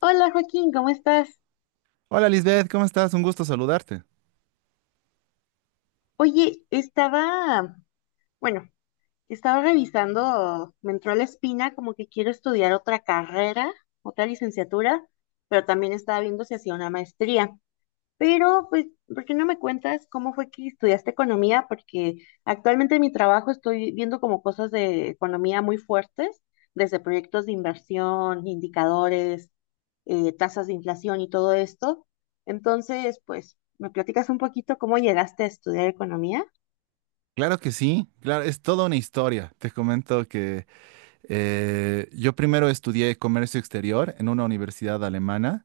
Hola Joaquín, ¿cómo estás? Hola Lisbeth, ¿cómo estás? Un gusto saludarte. Oye, estaba, bueno, estaba revisando, me entró la espina como que quiero estudiar otra carrera, otra licenciatura, pero también estaba viendo si hacía una maestría. Pero, pues, ¿por qué no me cuentas cómo fue que estudiaste economía? Porque actualmente en mi trabajo estoy viendo como cosas de economía muy fuertes, desde proyectos de inversión, indicadores, tasas de inflación y todo esto. Entonces, pues, ¿me platicas un poquito cómo llegaste a estudiar economía? Claro que sí, claro, es toda una historia. Te comento que yo primero estudié comercio exterior en una universidad alemana.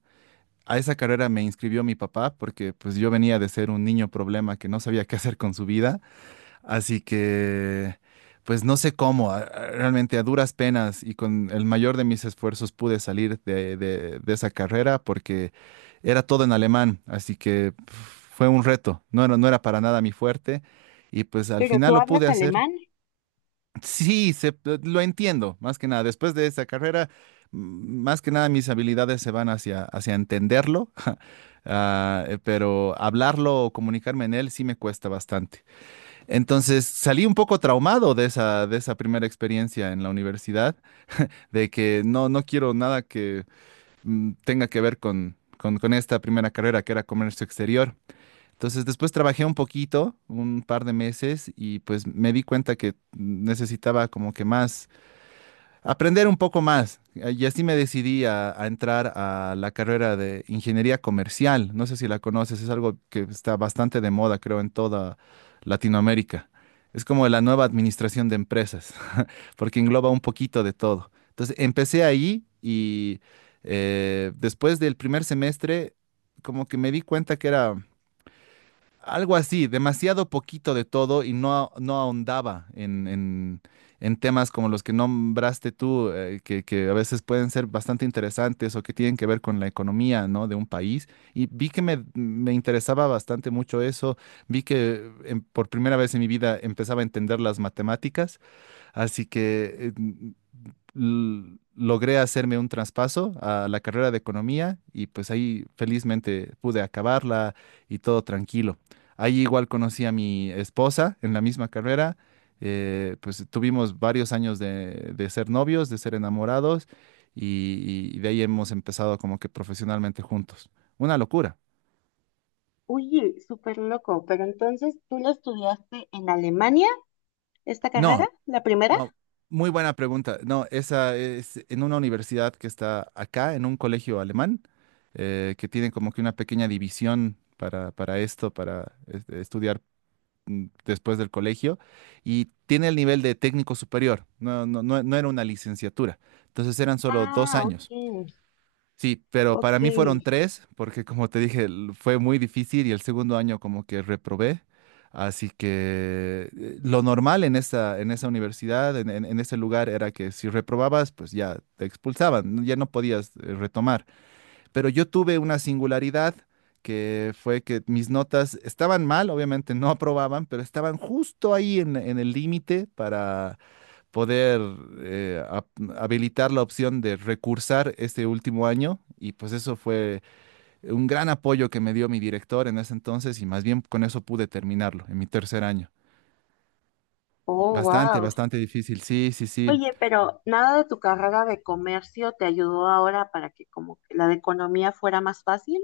A esa carrera me inscribió mi papá porque pues yo venía de ser un niño problema que no sabía qué hacer con su vida. Así que, pues no sé cómo, realmente a duras penas y con el mayor de mis esfuerzos pude salir de esa carrera porque era todo en alemán, así que pf, fue un reto, no era para nada mi fuerte y pues al Pero final tú lo hablas pude hacer. alemán. Sí, lo entiendo, más que nada, después de esa carrera, más que nada mis habilidades se van hacia entenderlo, pero hablarlo o comunicarme en él sí me cuesta bastante. Entonces salí un poco traumado de de esa primera experiencia en la universidad, de que no quiero nada que tenga que ver con esta primera carrera que era comercio exterior. Entonces después trabajé un poquito, un par de meses, y pues me di cuenta que necesitaba como que más aprender un poco más. Y así me decidí a entrar a la carrera de ingeniería comercial. No sé si la conoces, es algo que está bastante de moda, creo, en toda Latinoamérica. Es como la nueva administración de empresas, porque engloba un poquito de todo. Entonces, empecé ahí y después del primer semestre, como que me di cuenta que era algo así, demasiado poquito de todo y no ahondaba en temas como los que nombraste tú, que a veces pueden ser bastante interesantes o que tienen que ver con la economía, ¿no? De un país. Y vi que me interesaba bastante mucho eso, vi que por primera vez en mi vida empezaba a entender las matemáticas. Así que logré hacerme un traspaso a la carrera de economía y pues ahí felizmente pude acabarla y todo tranquilo. Ahí igual conocí a mi esposa en la misma carrera. Pues tuvimos varios años de ser novios, de ser enamorados y de ahí hemos empezado como que profesionalmente juntos. Una locura. Uy, súper loco. Pero entonces, ¿tú la estudiaste en Alemania, esta carrera, No, la primera? no, muy buena pregunta. No, esa es en una universidad que está acá, en un colegio alemán, que tiene como que una pequeña división para esto, para este, estudiar después del colegio, y tiene el nivel de técnico superior. No, no, no, no era una licenciatura. Entonces eran solo dos Ah, ok, años. Sí, pero ok. para mí fueron tres, porque como te dije, fue muy difícil y el segundo año como que reprobé. Así que lo normal en en esa universidad, en ese lugar, era que si reprobabas, pues ya te expulsaban, ¿no? Ya no podías retomar. Pero yo tuve una singularidad que fue que mis notas estaban mal, obviamente no aprobaban, pero estaban justo ahí en el límite para poder eh, ap- habilitar la opción de recursar este último año y pues eso fue un gran apoyo que me dio mi director en ese entonces y más bien con eso pude terminarlo en mi tercer año. Oh, Bastante, wow. bastante difícil, sí, sí, sí. Oye, pero nada de tu carrera de comercio te ayudó ahora para que como que la de economía fuera más fácil.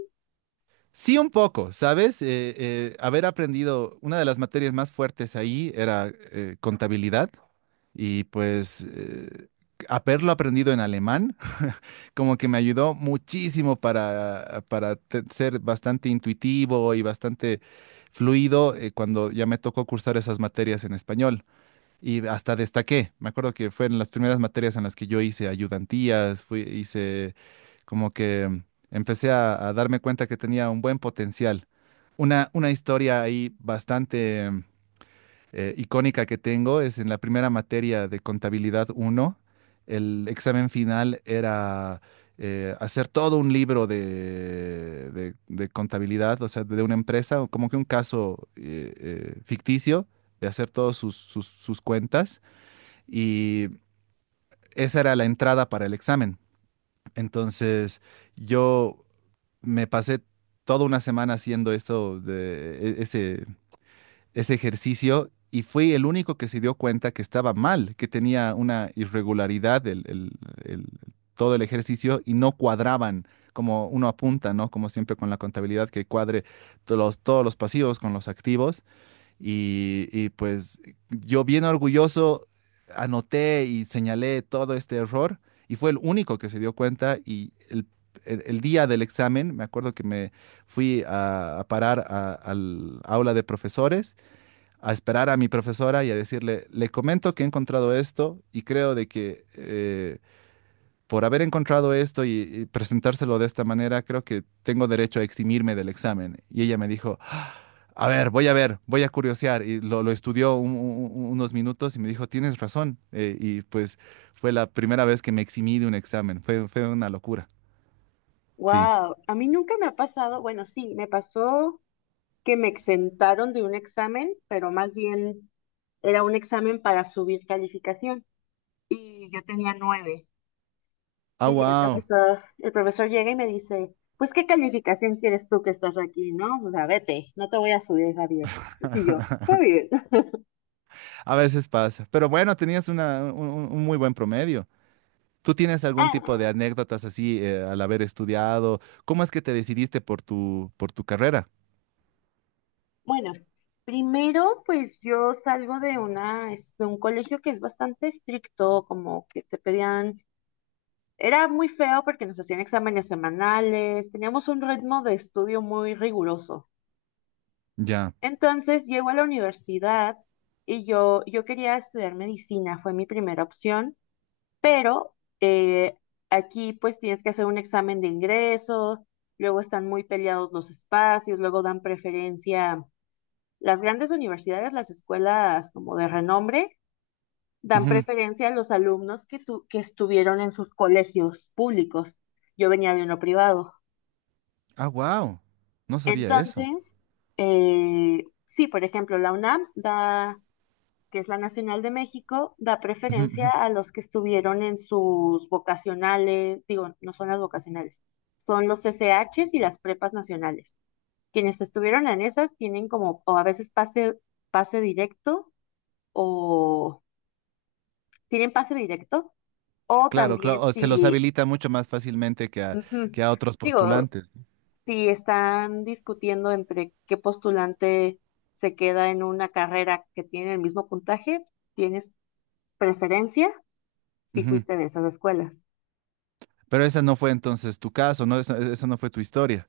Sí, un poco, ¿sabes? Haber aprendido, una de las materias más fuertes ahí era contabilidad y pues haberlo aprendido en alemán como que me ayudó muchísimo ser bastante intuitivo y bastante fluido cuando ya me tocó cursar esas materias en español. Y hasta destaqué. Me acuerdo que fueron las primeras materias en las que yo hice ayudantías, fui, hice como que empecé a darme cuenta que tenía un buen potencial. Una historia ahí bastante icónica que tengo es en la primera materia de contabilidad uno el examen final era hacer todo un libro de contabilidad, o sea, de una empresa, o como que un caso ficticio, de hacer todos sus cuentas y esa era la entrada para el examen. Entonces yo me pasé toda una semana haciendo eso de ese ejercicio y fui el único que se dio cuenta que estaba mal, que tenía una irregularidad el- todo el ejercicio y no cuadraban como uno apunta, ¿no? Como siempre con la contabilidad que cuadre todos los pasivos con los activos. Y pues yo bien orgulloso anoté y señalé todo este error y fue el único que se dio cuenta y el día del examen, me acuerdo que me fui a parar al aula de profesores a esperar a mi profesora y a decirle, le comento que he encontrado esto y creo de que por haber encontrado esto y presentárselo de esta manera, creo que tengo derecho a eximirme del examen. Y ella me dijo, "Ah, a ver, voy a ver, voy a curiosear." Y lo estudió unos minutos y me dijo, tienes razón. Y pues fue la primera vez que me eximí de un examen. Fue, fue una locura. Sí. Wow, a mí nunca me ha pasado, bueno, sí, me pasó que me exentaron de un examen, pero más bien era un examen para subir calificación y yo tenía nueve. Ah, Y wow. El profesor llega y me dice, pues, ¿qué calificación quieres tú que estás aquí, no? O sea, vete, no te voy a subir a diez. Y yo, está bien. A veces pasa. Pero bueno, tenías un muy buen promedio. ¿Tú tienes algún tipo de Ah, anécdotas así al haber estudiado? ¿Cómo es que te decidiste por por tu carrera? bueno, primero, pues yo salgo de una, de un colegio que es bastante estricto, como que te pedían, era muy feo porque nos hacían exámenes semanales, teníamos un ritmo de estudio muy riguroso. Ya. Entonces llego a la universidad y yo quería estudiar medicina, fue mi primera opción, pero eh, aquí pues tienes que hacer un examen de ingreso, luego están muy peleados los espacios, luego dan preferencia. Las grandes universidades, las escuelas como de renombre, dan Ujú. preferencia a los alumnos que, que estuvieron en sus colegios públicos. Yo venía de uno privado. Ah, wow. No sabía eso. Entonces, sí, por ejemplo, la UNAM da, que es la Nacional de México, da Ujú, ujú. preferencia a los que estuvieron en sus vocacionales, digo, no son las vocacionales, son los SHs y las prepas nacionales. Quienes estuvieron en esas tienen como, o a veces pase, pase directo o tienen pase directo o Claro, claro, también o se los si, habilita mucho más fácilmente ujú, que a otros digo, postulantes. si están discutiendo entre qué postulante se queda en una carrera que tiene el mismo puntaje, ¿tienes preferencia si Ujú. fuiste de esas escuelas? Pero esa no fue entonces tu caso, ¿no? Esa no fue tu historia.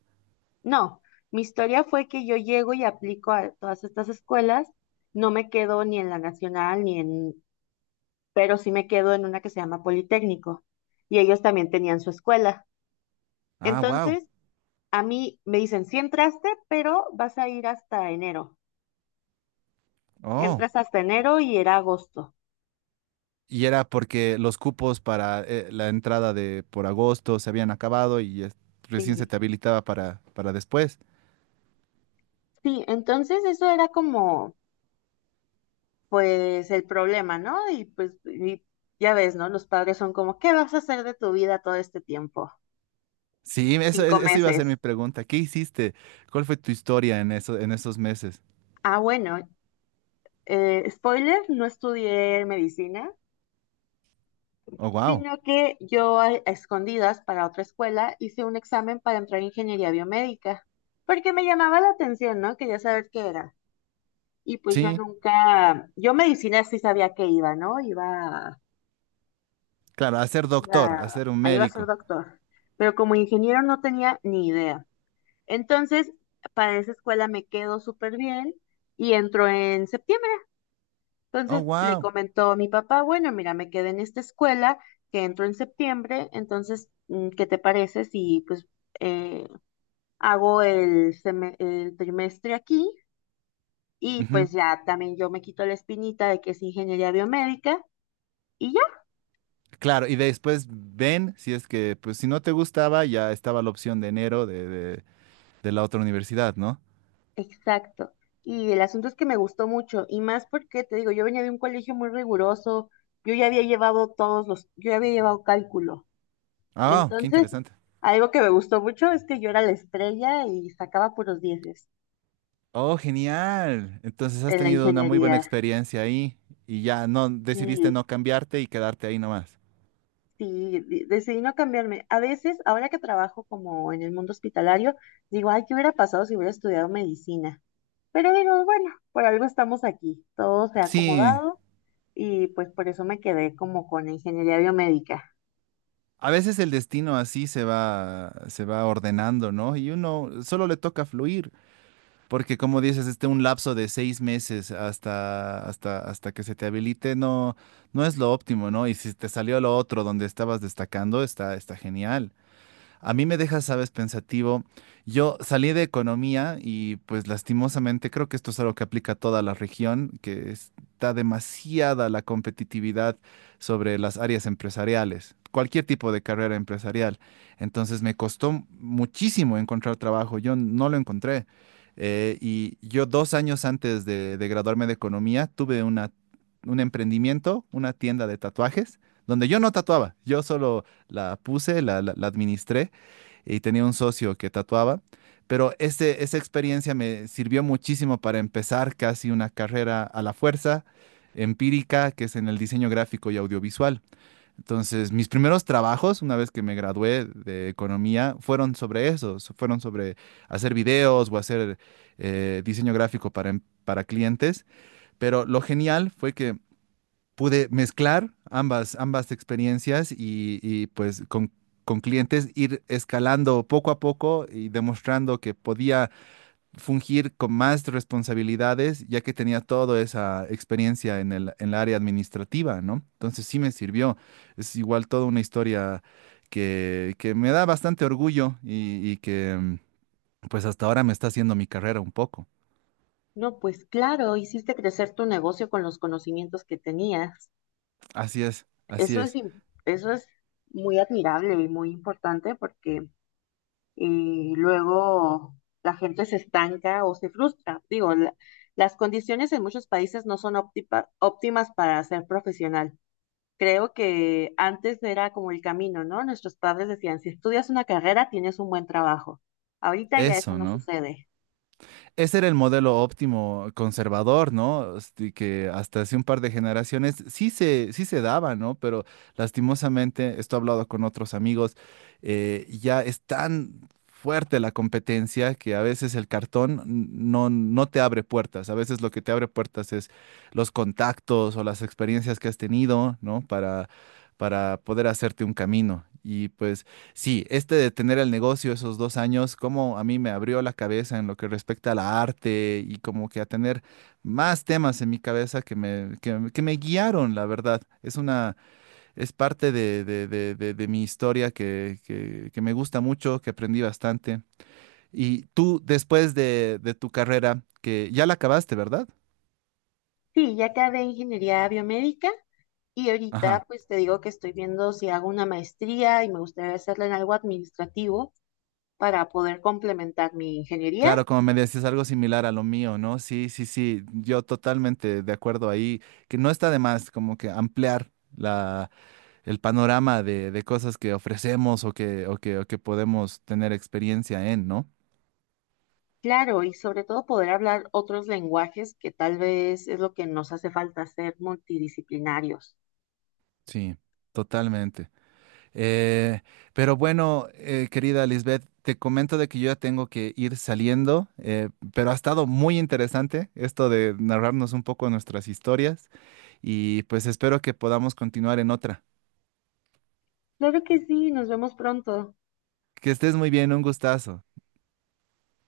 No, mi historia fue que yo llego y aplico a todas estas escuelas, no me quedo ni en la nacional ni en, pero sí me quedo en una que se llama Politécnico y ellos también tenían su escuela. Ah, wow. Entonces, a mí me dicen, sí entraste, pero vas a ir hasta enero. Oh. Entras hasta enero y era agosto. Y era porque los cupos para la entrada de por agosto se habían acabado y recién se Sí, te habilitaba para después. sí, entonces eso era como, pues, el problema, ¿no? Y pues, y ya ves, ¿no? Los padres son como, ¿qué vas a hacer de tu vida todo este tiempo? Sí, eso, Cinco eso iba a ser mi meses. pregunta. ¿Qué hiciste? ¿Cuál fue tu historia en eso, en esos meses? Ah, bueno, spoiler, no estudié medicina, Oh, wow. sino que yo a escondidas para otra escuela hice un examen para entrar en ingeniería biomédica, porque me llamaba la atención, ¿no? Quería saber qué era. Y pues yo Sí, nunca, yo medicina sí sabía que iba, ¿no? Iba, claro, a ser doctor, a iba, ser un a iba a ser médico. doctor, pero como ingeniero no tenía ni idea. Entonces, para esa escuela me quedo súper bien y entró en septiembre. Oh, Entonces le wow. comentó a mi papá, bueno, mira, me quedé en esta escuela que entro en septiembre, entonces, ¿qué te parece si pues eh, hago el, el trimestre aquí? Y pues ya también yo me quito la espinita de que es ingeniería biomédica. Y Claro, y después ven si es que, pues si no te gustaba, ya estaba la opción de enero de la otra universidad, ¿no? exacto. Y el asunto es que me gustó mucho, y más porque te digo, yo venía de un colegio muy riguroso, yo ya había llevado todos los, yo ya había llevado cálculo. Ah, oh, qué Entonces, interesante. algo que me gustó mucho es que yo era la estrella y sacaba puros dieces Oh, genial. Entonces has en la tenido una muy buena ingeniería. experiencia ahí y ya no decidiste Y no cambiarte y quedarte ahí nomás. sí, decidí no cambiarme. A veces, ahora que trabajo como en el mundo hospitalario, digo, ay, ¿qué hubiera pasado si hubiera estudiado medicina? Pero digo, bueno, por algo estamos aquí, todo se ha Sí. acomodado y pues por eso me quedé como con la ingeniería biomédica. A veces el destino así se va ordenando, ¿no? Y uno solo le toca fluir, porque como dices, este un lapso de 6 meses hasta que se te habilite no es lo óptimo, ¿no? Y si te salió lo otro donde estabas destacando, está, está genial. A mí me deja, sabes, pensativo. Yo salí de economía y pues lastimosamente creo que esto es algo que aplica a toda la región, que está demasiada la competitividad sobre las áreas empresariales, cualquier tipo de carrera empresarial. Entonces me costó muchísimo encontrar trabajo. Yo no lo encontré. Y yo 2 años antes de graduarme de economía tuve un emprendimiento, una tienda de tatuajes, donde yo no tatuaba, yo solo la puse, la administré y tenía un socio que tatuaba, pero este, esa experiencia me sirvió muchísimo para empezar casi una carrera a la fuerza empírica, que es en el diseño gráfico y audiovisual. Entonces, mis primeros trabajos, una vez que me gradué de economía, fueron sobre eso, fueron sobre hacer videos o hacer diseño gráfico para clientes, pero lo genial fue que pude mezclar ambas, ambas experiencias y, pues con clientes ir escalando poco a poco y demostrando que podía fungir con más responsabilidades, ya que tenía toda esa experiencia en el área administrativa, ¿no? Entonces sí me sirvió. Es igual toda una historia que me da bastante orgullo y que pues hasta ahora me está haciendo mi carrera un poco. No, pues claro, hiciste crecer tu negocio con los conocimientos que tenías. Así es, así es. Eso es muy admirable y muy importante porque luego la gente se estanca o se frustra. Digo, las condiciones en muchos países no son óptimas para ser profesional. Creo que antes era como el camino, ¿no? Nuestros padres decían, si estudias una carrera, tienes un buen trabajo. Ahorita ya eso Eso, no ¿no? sucede. Ese era el modelo óptimo conservador, ¿no? Este, que hasta hace un par de generaciones sí sí se daba, ¿no? Pero lastimosamente, esto he hablado con otros amigos, ya es tan fuerte la competencia que a veces el cartón no te abre puertas. A veces lo que te abre puertas es los contactos o las experiencias que has tenido, ¿no? Para poder hacerte un camino. Y pues... Sí, este de tener el negocio esos 2 años, como a mí me abrió la cabeza en lo que respecta a la arte y como que a tener más temas en mi cabeza que que me guiaron, la verdad. Es parte de mi historia que me gusta mucho, que aprendí bastante. Y tú, después de tu carrera, que ya la acabaste, ¿verdad? Sí, ya acabé ingeniería biomédica y ahorita Ajá. pues te digo que estoy viendo si hago una maestría y me gustaría hacerla en algo administrativo para poder complementar mi ingeniería. Claro, como me decías, algo similar a lo mío, ¿no? Sí, sí, sí, yo totalmente de acuerdo ahí, que no está de más como que ampliar el panorama de cosas que ofrecemos o que podemos tener experiencia en, ¿no? Claro, y sobre todo poder hablar otros lenguajes que tal vez es lo que nos hace falta ser multidisciplinarios. Sí, totalmente. Eh, pero bueno, querida Lisbeth, te comento de que yo ya tengo que ir saliendo, pero ha estado muy interesante esto de narrarnos un poco nuestras historias y pues espero que podamos continuar en otra. Claro que sí, nos vemos pronto. Que estés muy bien, un gustazo.